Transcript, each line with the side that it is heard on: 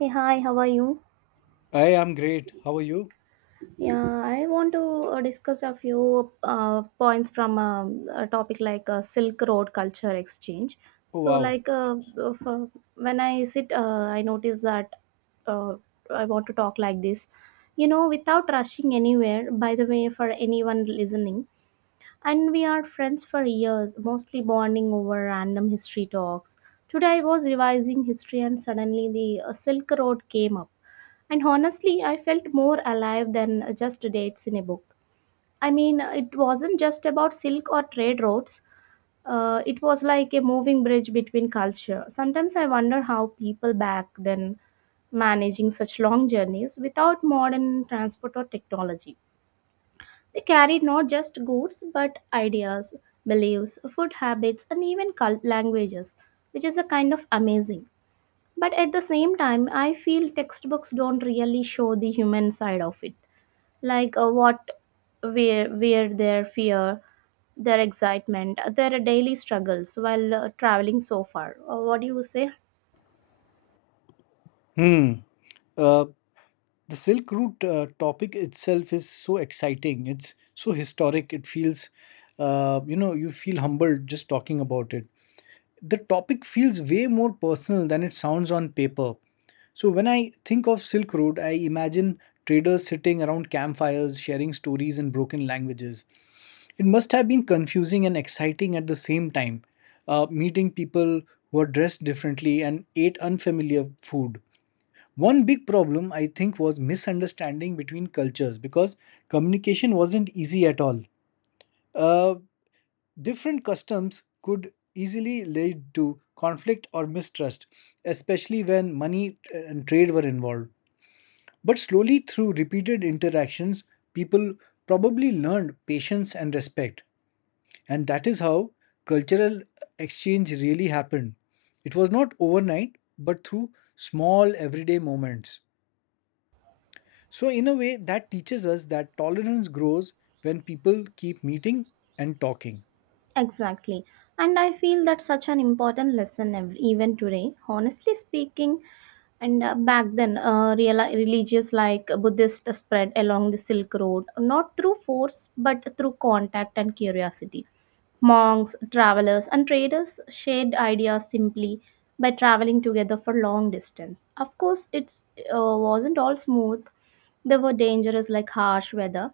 right: Hey, hi, how are you?
left: I am great. How are you?
right: Yeah, I want to discuss a few points from a topic like Silk Road culture exchange.
left: Oh,
right: So,
left: wow.
right: like, f When I sit, I notice that uh, I want to talk like this, you know, without rushing anywhere, by the way, for anyone listening. And we are friends for years, mostly bonding over random history talks. Today, I was revising history, and suddenly the Silk Road came up. And honestly, I felt more alive than just dates in a book. I mean, it wasn't just about silk or trade routes. It was like a moving bridge between culture. Sometimes I wonder how people back then managing such long journeys without modern transport or technology. They carried not just goods but ideas, beliefs, food habits, and even cult languages, which is a kind of amazing. But at the same time, I feel textbooks don't really show the human side of it, like what, where their fear, their excitement, their daily struggles while traveling so far. What do you say?
left: Hmm. Uh, the Silk Route topic itself is so exciting. It's so historic. It feels, you know, you feel humbled just talking about it. The topic feels way more personal than it sounds on paper. So when I think of Silk Road, I imagine traders sitting around campfires sharing stories in broken languages. It must have been confusing and exciting at the same time, meeting people who are dressed differently and ate unfamiliar food. One big problem, I think, was misunderstanding between cultures because communication wasn't easy at all. Uh, Different customs could easily lead to conflict or mistrust, especially when money and trade were involved. But slowly, through repeated interactions, people probably learned patience and respect. And that is how cultural exchange really happened. It was not overnight, but through small everyday moments. So, in a way, that teaches us that tolerance grows when people keep meeting and talking.
right: Exactly. And I feel that's such an important lesson even today. Honestly speaking, and back then, religious like Buddhist spread along the Silk Road, not through force, but through contact and curiosity. Monks, travelers, and traders shared ideas simply by traveling together for long distance. Of course, it's wasn't all smooth, they were dangerous like harsh weather,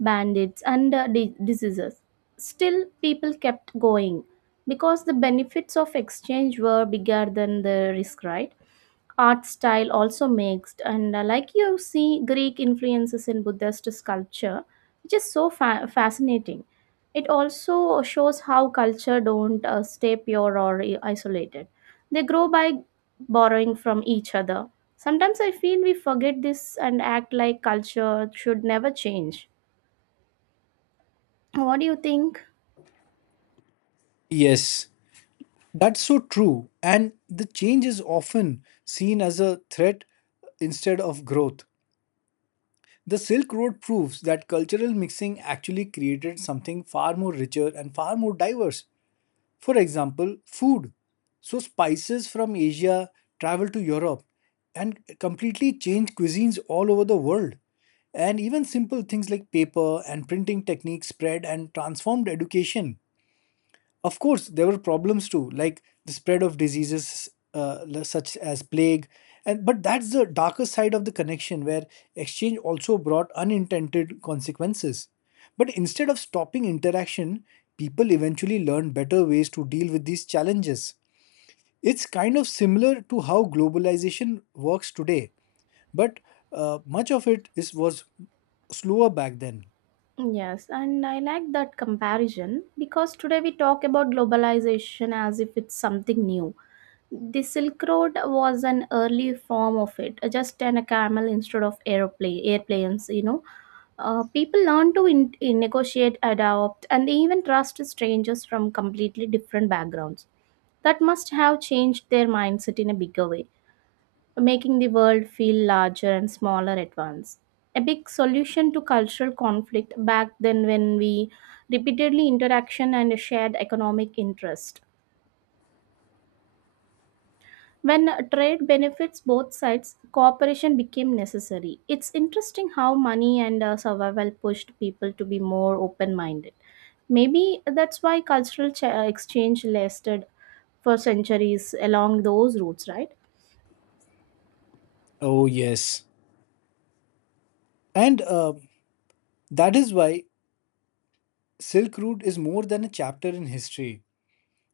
right: bandits, and diseases. Still, people kept going because the benefits of exchange were bigger than the risk, right? Art style also mixed, and like you see Greek influences in Buddhist sculpture, which is so fascinating. It also shows how culture don't stay pure or isolated. They grow by borrowing from each other. Sometimes I feel we forget this and act like culture should never change. What do you think?
left: Yes, that's so true. And the change is often seen as a threat instead of growth. The Silk Road proves that cultural mixing actually created something far more richer and far more diverse. For example, food. So, spices from Asia travel to Europe and completely change cuisines all over the world. And even simple things like paper and printing techniques spread and transformed education. Of course, there were problems too, like the spread of diseases such as plague, and but that's the darker side of the connection where exchange also brought unintended consequences. But instead of stopping interaction, people eventually learned better ways to deal with these challenges. It's kind of similar to how globalization works today, but much of it is was slower back then.
right: Yes, and I like that comparison because today we talk about globalization as if it's something new. The Silk Road was an early form of it, just an a camel instead of aeroplane airplanes, you know. People learn to in negotiate, adopt, and even trust strangers from completely different backgrounds. That must have changed their mindset in a bigger way, making the world feel larger and smaller at once. A big solution to cultural conflict back then when we repeatedly interaction and a shared economic interest. When trade benefits both sides, cooperation became necessary. It's interesting how money and survival pushed people to be more open minded. Maybe that's why cultural exchange lasted for centuries along those routes, right?
left: Oh, yes. And that is why Silk Route is more than a chapter in history.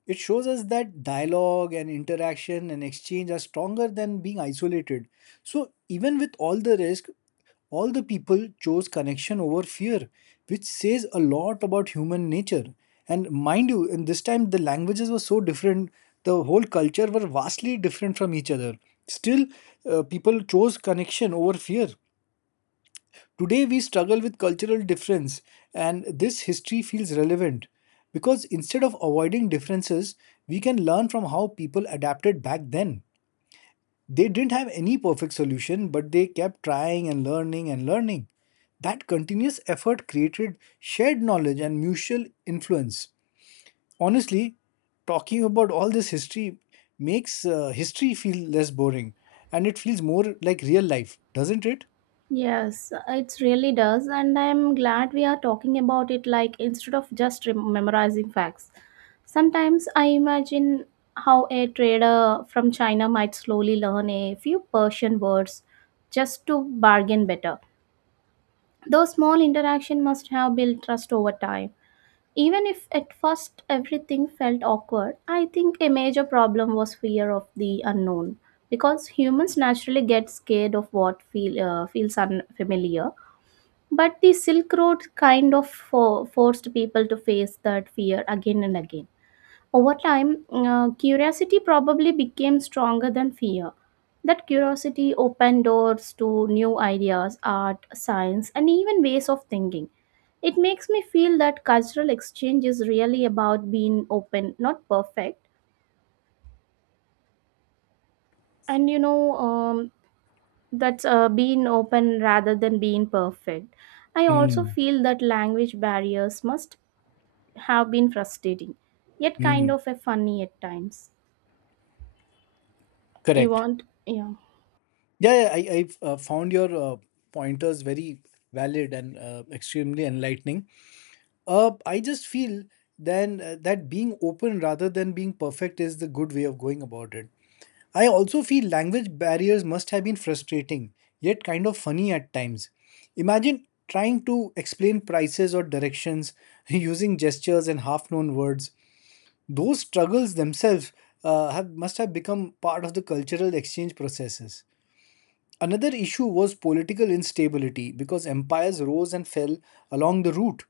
left: It shows us that dialogue and interaction and exchange are stronger than being isolated. So, even with all the risk, all the people chose connection over fear, which says a lot about human nature. And mind you, in this time, the languages were so different, the whole culture were vastly different from each other. Still, people chose connection over fear. Today, we struggle with cultural difference, and this history feels relevant because instead of avoiding differences, we can learn from how people adapted back then. They didn't have any perfect solution, but they kept trying and learning and learning. That continuous effort created shared knowledge and mutual influence. Honestly, talking about all this history makes history feel less boring and it feels more like real life, doesn't it?
right: Yes, it really does, and I'm glad we are talking about it like instead of just memorizing facts. Sometimes I imagine how a trader from China might slowly learn a few Persian words just to bargain better. Those small interaction must have built trust over time. Even if at first everything felt awkward, I think a major problem was fear of the unknown, because humans naturally get scared of what feels unfamiliar, but the Silk Road kind of forced people to face that fear again and again. Over time, curiosity probably became stronger than fear. That curiosity opened doors to new ideas, art, science, and even ways of thinking. It makes me feel that cultural exchange is really about being open, not perfect. And you know, that's being open rather than being perfect. I also
left: Mm,
right: feel that language barriers must have been frustrating, yet kind
left: mm.
right: of a funny at times. You
left: Correct.
right: want, yeah,
left: Yeah, yeah, I've found your pointers very valid and extremely enlightening. I just feel then that being open rather than being perfect is the good way of going about it. I also feel language barriers must have been frustrating, yet kind of funny at times. Imagine trying to explain prices or directions using gestures and half-known words. Those struggles themselves have must have become part of the cultural exchange processes. Another issue was political instability because empires rose and fell along the route.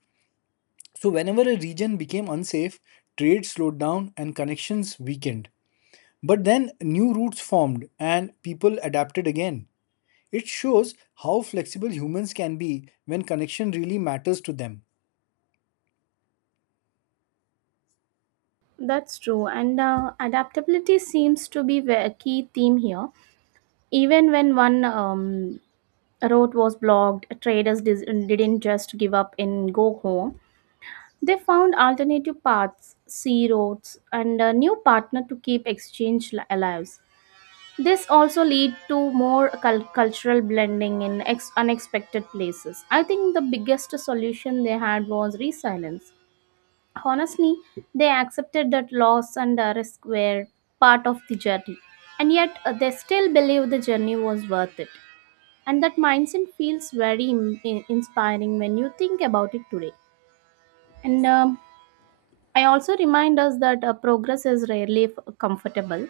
left: So, whenever a region became unsafe, trade slowed down and connections weakened. But then new routes formed and people adapted again. It shows how flexible humans can be when connection really matters to them.
right: that's true. And adaptability seems to be a key theme here. Even when one road was blocked, traders didn't just give up and go home. They found alternative paths, sea routes, and a new partner to keep exchange alive. This also lead to more cultural blending in unexpected places. I think the biggest solution they had was resilience. Honestly, they accepted that loss and risk were part of the journey, and yet they still believe the journey was worth it. And that mindset feels very inspiring when you think about it today. And I also remind us that progress is rarely comfortable.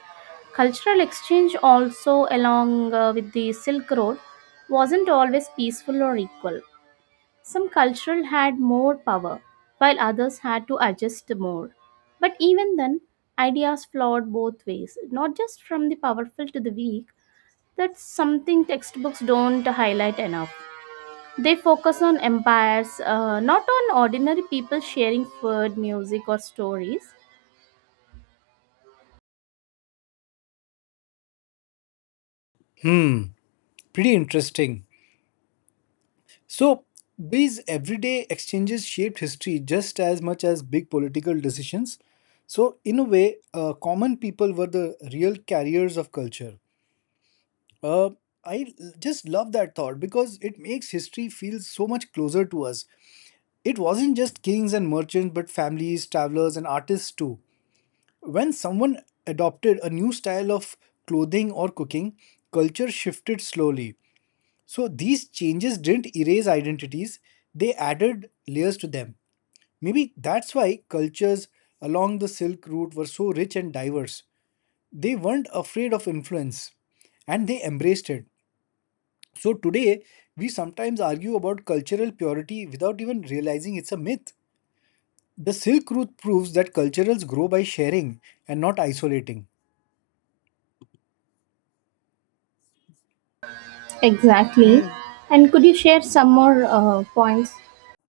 right: Cultural exchange, also along with the Silk Road, wasn't always peaceful or equal. Some cultural had more power, while others had to adjust more. But even then, ideas flowed both ways, not just from the powerful to the weak. That's something textbooks don't highlight enough. They focus on empires, not on ordinary people sharing food, music, or stories.
left: Hmm, pretty interesting. So, these everyday exchanges shaped history just as much as big political decisions. So, in a way, common people were the real carriers of culture. Uh, I just love that thought because it makes history feel so much closer to us. It wasn't just kings and merchants, but families, travelers, and artists too. When someone adopted a new style of clothing or cooking, culture shifted slowly, so these changes didn't erase identities, they added layers to them. Maybe that's why cultures along the Silk Route were so rich and diverse. They weren't afraid of influence and they embraced it. So today, we sometimes argue about cultural purity without even realizing it's a myth. The Silk Route proves that cultures grow by sharing and not isolating.
right: Exactly.
left: Mm.
right: And could you share some more points?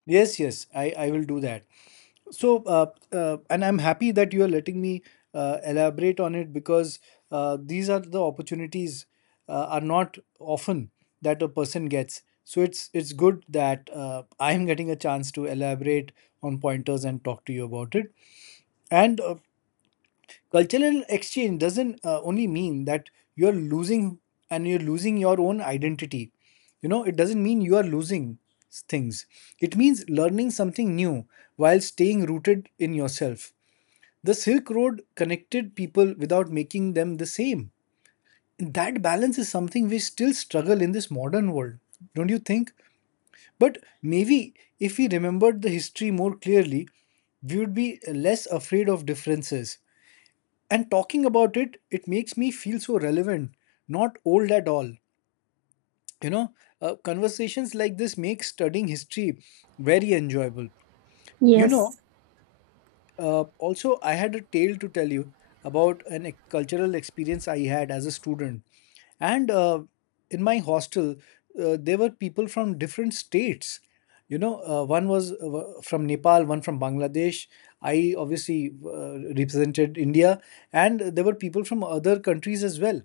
left: Yes, yes, I will do that. So, and I'm happy that you are letting me elaborate on it because these are the opportunities are not often that a person gets. So it's good that I am getting a chance to elaborate on pointers and talk to you about it. And cultural exchange doesn't only mean that you're losing you're losing your own identity. You know, it doesn't mean you are losing things. It means learning something new while staying rooted in yourself. The Silk Road connected people without making them the same. That balance is something we still struggle in this modern world, don't you think? But maybe if we remembered the history more clearly, we would be less afraid of differences. And talking about it, it makes me feel so relevant, not old at all, you know. Conversations like this make studying history very enjoyable, you know.
right: Yes.
left: Also, I had a tale to tell you about an cultural experience I had as a student. And in my hostel, there were people from different states. You know, one was from Nepal, one from Bangladesh. I obviously represented India, and there were people from other countries as well.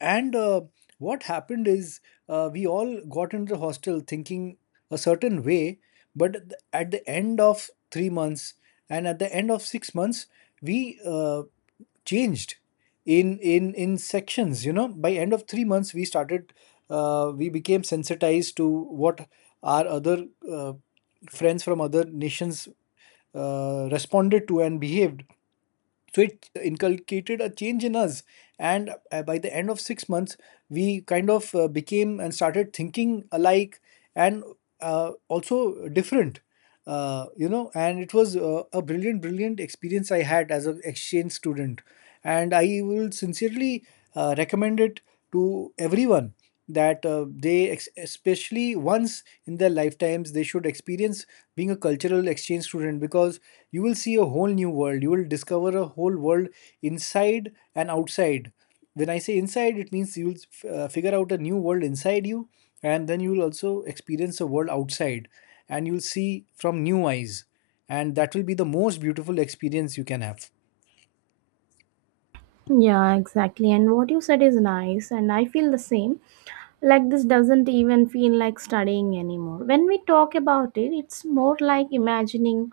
left: And what happened is we all got into the hostel thinking a certain way, but at the end of 3 months and at the end of 6 months, we changed in sections. You know, by end of 3 months, we started. We became sensitized to what our other uh, friends from other nations responded to and behaved, so it inculcated a change in us. And by the end of 6 months we kind of became and started thinking alike, and also different, you know. And it was a brilliant brilliant experience I had as an exchange student, and I will sincerely recommend it to everyone that they especially once in their lifetimes they should experience being a cultural exchange student, because you will see a whole new world. You will discover a whole world inside and outside. When I say inside, it means you will figure out a new world inside you, and then you will also experience a world outside, and you'll see from new eyes. And that will be the most beautiful experience you can have.
right: Yeah, exactly. And what you said is nice, and I feel the same. Like, this doesn't even feel like studying anymore. When we talk about it, it's more like imagining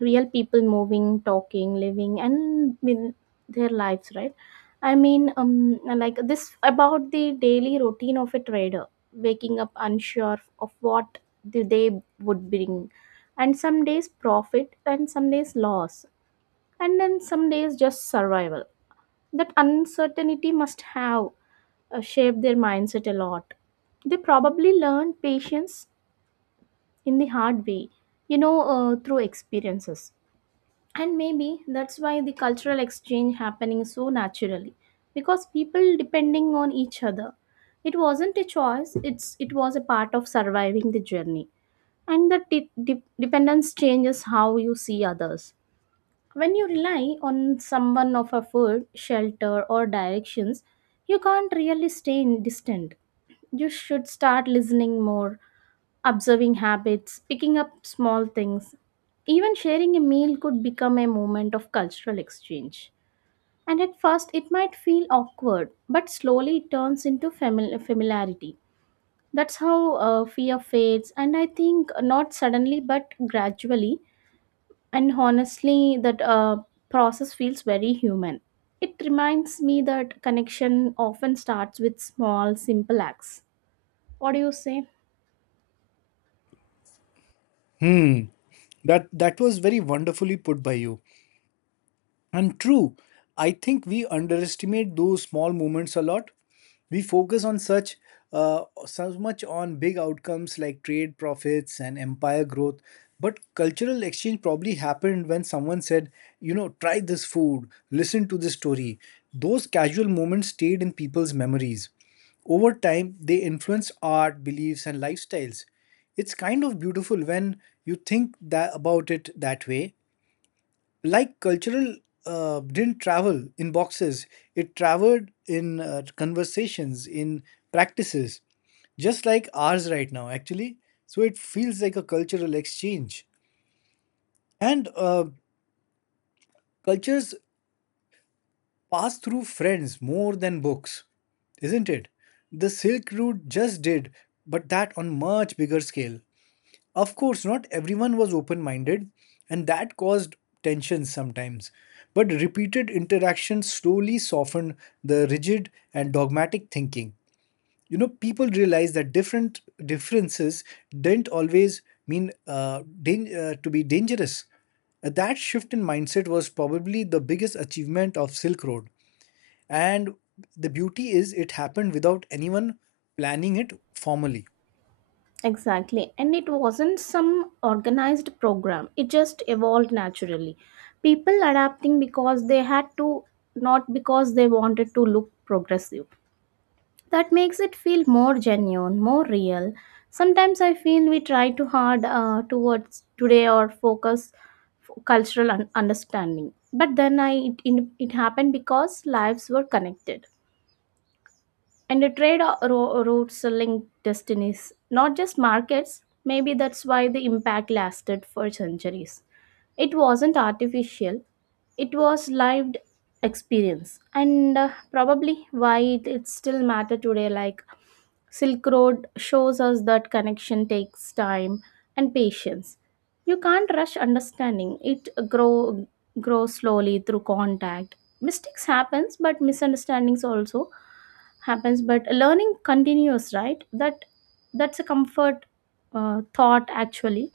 right: real people moving, talking, living, and with their lives, right? I mean, like this about the daily routine of a trader, waking up unsure of what the day would bring, and some days profit, and some days loss, and then some days just survival. That uncertainty must have shaped their mindset a lot. They probably learned patience in the hard way, you know, through experiences. And maybe that's why the cultural exchange happening so naturally, because people depending on each other. It wasn't a choice; it's it was a part of surviving the journey. And the dependence changes how you see others. When you rely on someone for food, shelter, or directions, you can't really stay distant. You should start listening more, observing habits, picking up small things. Even sharing a meal could become a moment of cultural exchange. And at first, it might feel awkward, but slowly it turns into familiarity. That's how fear fades, and I think not suddenly but gradually, and honestly, that process feels very human. It reminds me that connection often starts with small, simple acts. What do you say?
left: Hmm, that was very wonderfully put by you. And true, I think we underestimate those small moments a lot. We focus on such so much on big outcomes like trade profits and empire growth, but cultural exchange probably happened when someone said, you know, try this food, listen to this story. Those casual moments stayed in people's memories. Over time, they influence art, beliefs, and lifestyles. It's kind of beautiful when you think that about it that way, like cultural didn't travel in boxes. It traveled in conversations, in practices, just like ours right now, actually. So it feels like a cultural exchange. And cultures pass through friends more than books, isn't it? The Silk Route just did, but that on much bigger scale. Of course, not everyone was open minded, and that caused tensions sometimes. But repeated interaction slowly softened the rigid and dogmatic thinking. You know, people realized that different differences didn't always mean to be dangerous. That shift in mindset was probably the biggest achievement of Silk Road. And the beauty is, it happened without anyone planning it formally.
right: Exactly. And it wasn't some organized program, it just evolved naturally. People adapting because they had to, not because they wanted to look progressive. That makes it feel more genuine, more real. Sometimes I feel we try too hard towards today or focus cultural understanding, but then it happened because lives were connected, and the trade routes linked destinies, not just markets. Maybe that's why the impact lasted for centuries. It wasn't artificial, it was lived experience, and probably why it still matter today, like Silk Road shows us that connection takes time and patience. You can't rush understanding. It grows slowly through contact. Mistakes happens, but misunderstandings also happens. But learning continues, right? That's a comfort thought actually.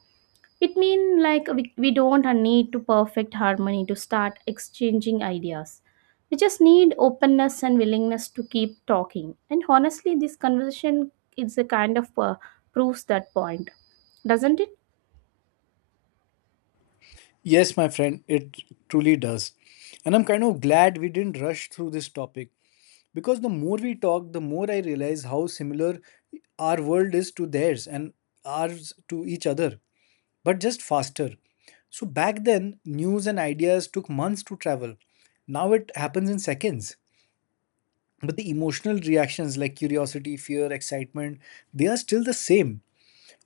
right: It means like we don't need to perfect harmony to start exchanging ideas. We just need openness and willingness to keep talking. And honestly, this conversation is a kind of proves that point, doesn't it?
left: Yes, my friend, it truly does. And I'm kind of glad we didn't rush through this topic because the more we talk, the more I realize how similar our world is to theirs and ours to each other, but just faster. So back then, news and ideas took months to travel. Now it happens in seconds. But the emotional reactions like curiosity, fear, excitement, they are still the same.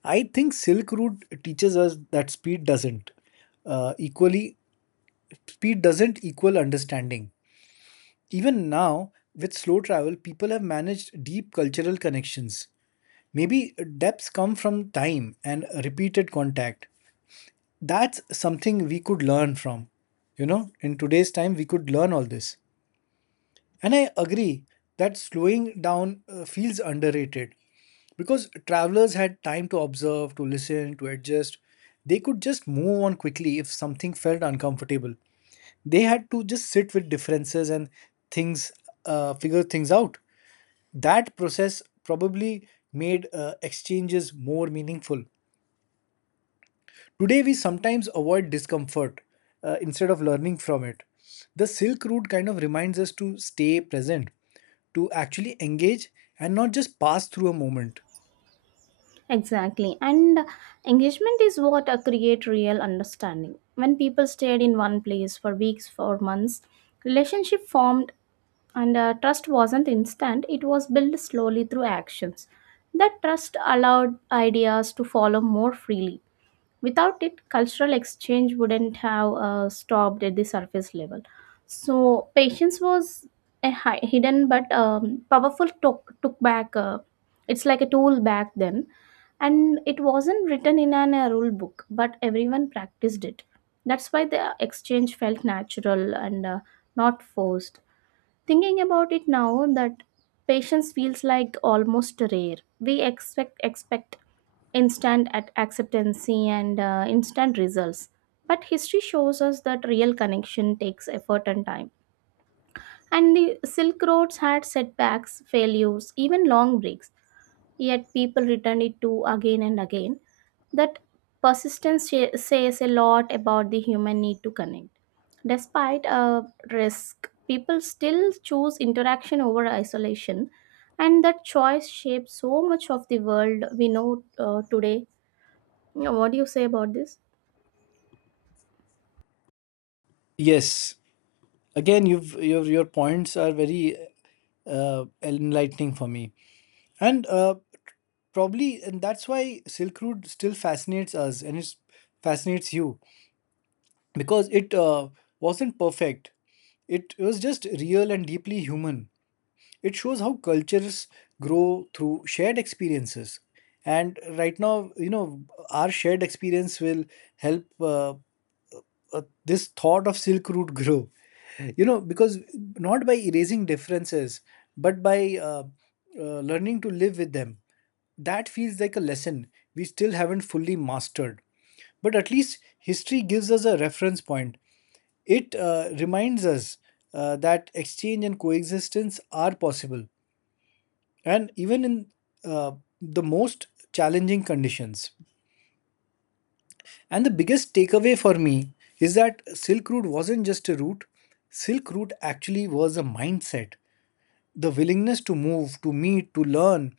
left: I think Silk Route teaches us that speed doesn't. Equally, speed doesn't equal understanding. Even now, with slow travel, people have managed deep cultural connections. Maybe depths come from time and repeated contact. That's something we could learn from. You know, in today's time, we could learn all this. And I agree that slowing down feels underrated because travelers had time to observe, to listen, to adjust. They could just move on quickly if something felt uncomfortable. They had to just sit with differences and things, figure things out. That process probably made exchanges more meaningful. Today we sometimes avoid discomfort instead of learning from it. The Silk Route kind of reminds us to stay present, to actually engage and not just pass through a moment.
right: Exactly. And engagement is what create real understanding. When people stayed in one place for weeks, for months, relationship formed, and trust wasn't instant. It was built slowly through actions. That trust allowed ideas to follow more freely. Without it, cultural exchange wouldn't have stopped at the surface level. So patience was a hidden but powerful took back. It's like a tool back then, and it wasn't written in a rule book, but everyone practiced it. That's why the exchange felt natural and not forced. Thinking about it now, that patience feels like almost rare. We expect instant at acceptancy and instant results, but history shows us that real connection takes effort and time, and the silk roads had setbacks, failures, even long breaks, yet people returned it to again and again. That persistence says a lot about the human need to connect. Despite a risk, people still choose interaction over isolation, and that choice shapes so much of the world we know today. You know, what do you say about this?
left: Yes, again, you've your points are very enlightening for me. And Probably, and that's why Silk Road still fascinates us and it fascinates you, because it wasn't perfect. It was just real and deeply human. It shows how cultures grow through shared experiences. And right now, you know, our shared experience will help. This thought of Silk Route grew, you know, because not by erasing differences but by learning to live with them. That feels like a lesson we still haven't fully mastered, but at least history gives us a reference point. It reminds us that exchange and coexistence are possible, and even in uh, the most challenging conditions. And the biggest takeaway for me is that Silk Route wasn't just a route, Silk Route actually was a mindset, the willingness to move, to meet, to learn,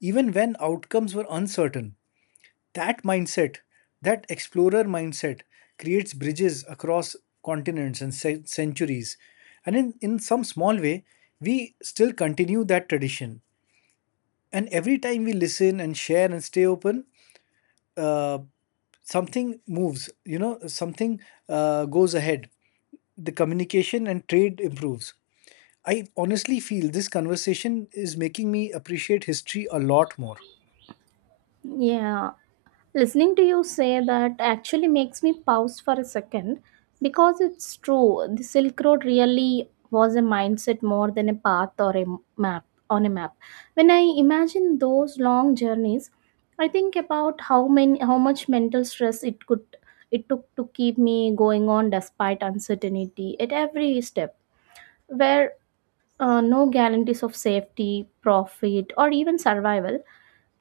left: even when outcomes were uncertain. That mindset, that explorer mindset, creates bridges across continents and centuries. And in some small way, we still continue that tradition. And every time we listen and share and stay open, uh, something moves, you know, something goes ahead. The communication and trade improves. I honestly feel this conversation is making me appreciate history a lot more.
right: Yeah, listening to you say that actually makes me pause for a second, because it's true. The Silk Road really was a mindset more than a path or a map on a map. When I imagine those long journeys, I think about how much mental stress it took to keep me going on despite uncertainty at every step, where no guarantees of safety, profit, or even survival.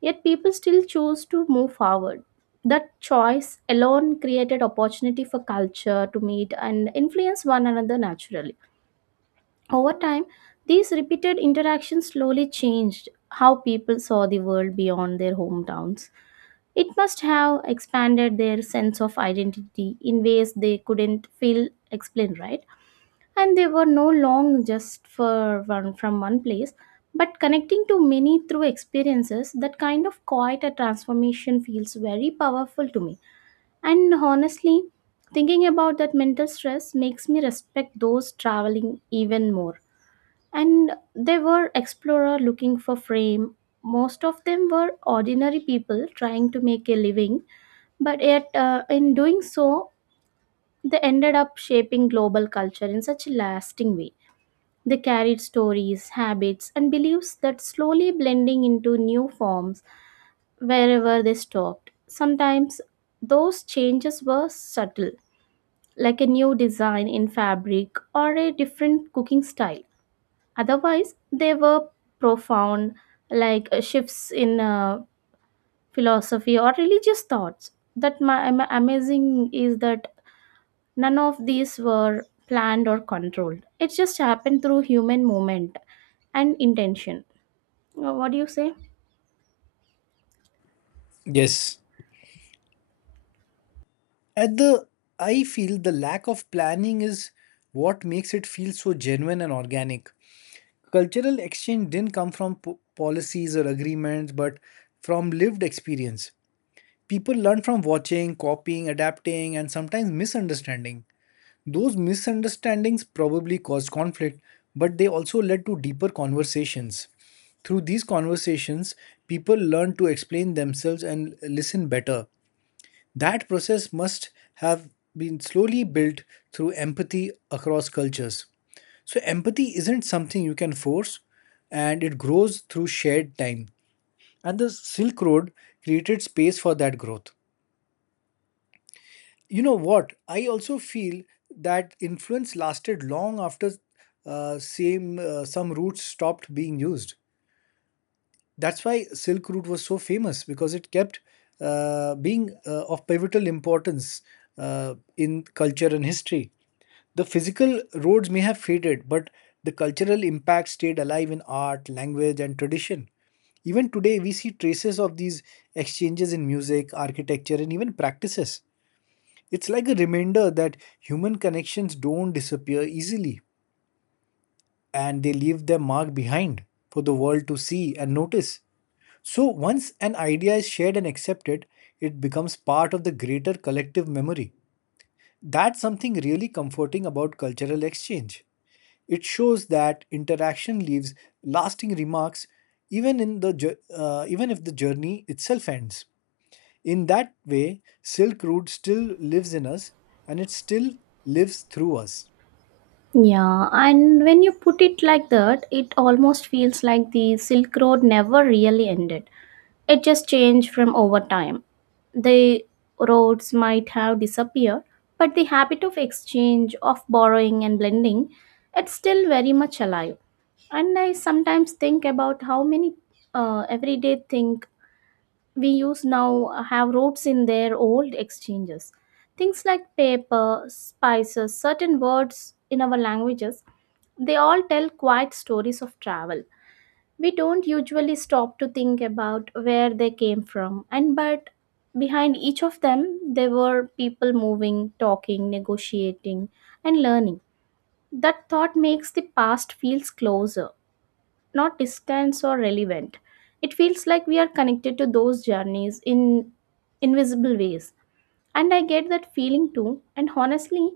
right: Yet people still chose to move forward. That choice alone created opportunity for culture to meet and influence one another naturally. Over time, these repeated interactions slowly changed how people saw the world beyond their hometowns. It must have expanded their sense of identity in ways they couldn't feel explained, right? And they were no long just for one from one place, but connecting to many through experiences. That kind of quiet a transformation feels very powerful to me. And honestly, thinking about that mental stress makes me respect those traveling even more. And they were explorer looking for fame. Most of them were ordinary people trying to make a living, but yet in doing so, they ended up shaping global culture in such a lasting way. They carried stories, habits, and beliefs that slowly blending into new forms wherever they stopped. Sometimes those changes were subtle, like a new design in fabric or a different cooking style. Otherwise, they were profound, like shifts in philosophy or religious thoughts. That amazing is that none of these were planned or controlled. It just happened through human movement and intention. What do you say?
left: Yes. at the I feel the lack of planning is what makes it feel so genuine and organic. Cultural exchange didn't come from policies or agreements, but from lived experience. People learn from watching, copying, adapting, and sometimes misunderstanding. Those misunderstandings probably caused conflict, but they also led to deeper conversations. Through these conversations, people learn to explain themselves and listen better. That process must have been slowly built through empathy across cultures. So, empathy isn't something you can force, and it grows through shared time. And the Silk Road created space for that growth. You know what I also feel, that influence lasted long after same some routes stopped being used. That's why Silk Route was so famous, because it kept being of pivotal importance in culture and history. The physical roads may have faded, but the cultural impact stayed alive in art, language, and tradition. Even today we see traces of these exchanges in music, architecture, and even practices. It's like a reminder that human connections don't disappear easily, and they leave their mark behind for the world to see and notice. So, once an idea is shared and accepted, it becomes part of the greater collective memory. That's something really comforting about cultural exchange. It shows that interaction leaves lasting remarks even in the even if the journey itself ends. In that way, Silk Road still lives in us, and it still lives through us.
right: Yeah, and when you put it like that, it almost feels like the Silk Road never really ended. It just changed from over time. The roads might have disappeared, but the habit of exchange, of borrowing and blending, it's still very much alive. And I sometimes think about how many everyday things we use now have roots in their old exchanges. Things like paper, spices, certain words in our languages, they all tell quiet stories of travel. We don't usually stop to think about where they came from, and but behind each of them, there were people moving, talking, negotiating, and learning. That thought makes the past feels closer, not distant or relevant. It feels like we are connected to those journeys in invisible ways. And I get that feeling too. And honestly,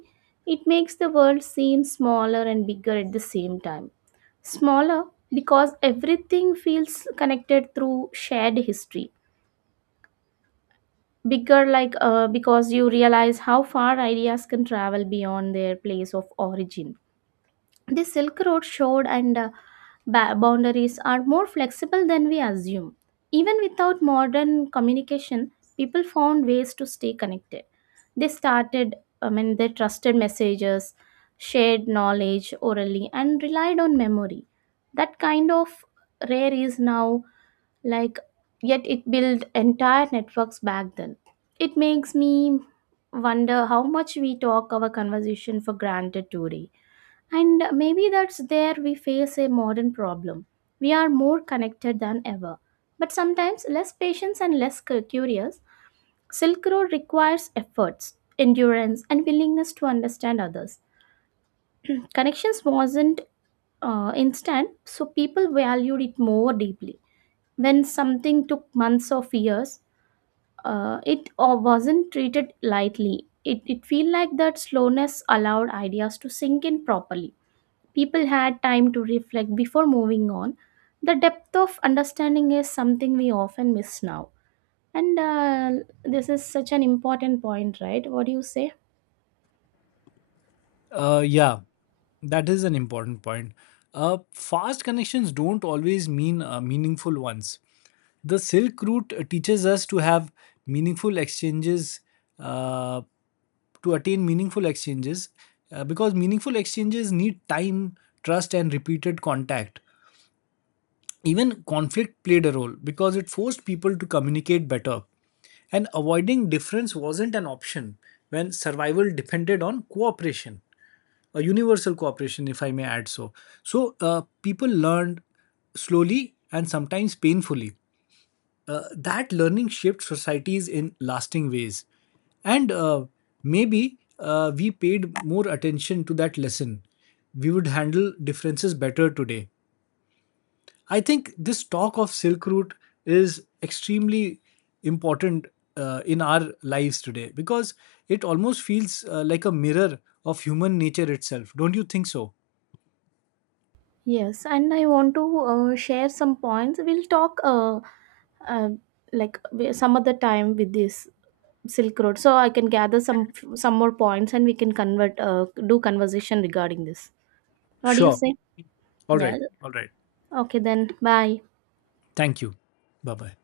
right: it makes the world seem smaller and bigger at the same time. Smaller because everything feels connected through shared history. Bigger, because you realize how far ideas can travel beyond their place of origin. The Silk Road showed and boundaries are more flexible than we assume. Even without modern communication, people found ways to stay connected. They started, I mean, they trusted messages, shared knowledge orally, and relied on memory. That kind of rare is now, like, yet it built entire networks back then. It makes me wonder how much we talk our conversation for granted today. And maybe that's there we face a modern problem. We are more connected than ever, but sometimes less patience and less curious. Silk Road requires efforts, endurance, and willingness to understand others. Connections wasn't instant, so people valued it more deeply. When something took months of years, it wasn't treated lightly. It felt like that slowness allowed ideas to sink in properly. People had time to reflect before moving on. The depth of understanding is something we often miss now. And This is such an important point, right? What do you say?
left: Yeah, that is an important point. Fast connections don't always mean meaningful ones. The Silk Route teaches us to have meaningful exchanges, uh, to attain meaningful exchanges, because meaningful exchanges need time, trust, and repeated contact. Even conflict played a role because it forced people to communicate better, and avoiding difference wasn't an option when survival depended on cooperation, a universal cooperation, if I may add so. So, people learned slowly and sometimes painfully. That learning shaped societies in lasting ways. And Maybe we paid more attention to that lesson, we would handle differences better today. I think this talk of Silk Route is extremely important in our lives today, because it almost feels like a mirror of human nature itself. Don't you think so?
right: Yes, and I want to share some points. We'll talk uh, some other time with this Silk Road, so I can gather some more points, and we can convert do conversation regarding this. What do you
left: Sure.
right: say?
left: All
right: Yeah.
left: right. All right.
right: Okay, then. Bye.
left: Thank you. Bye bye.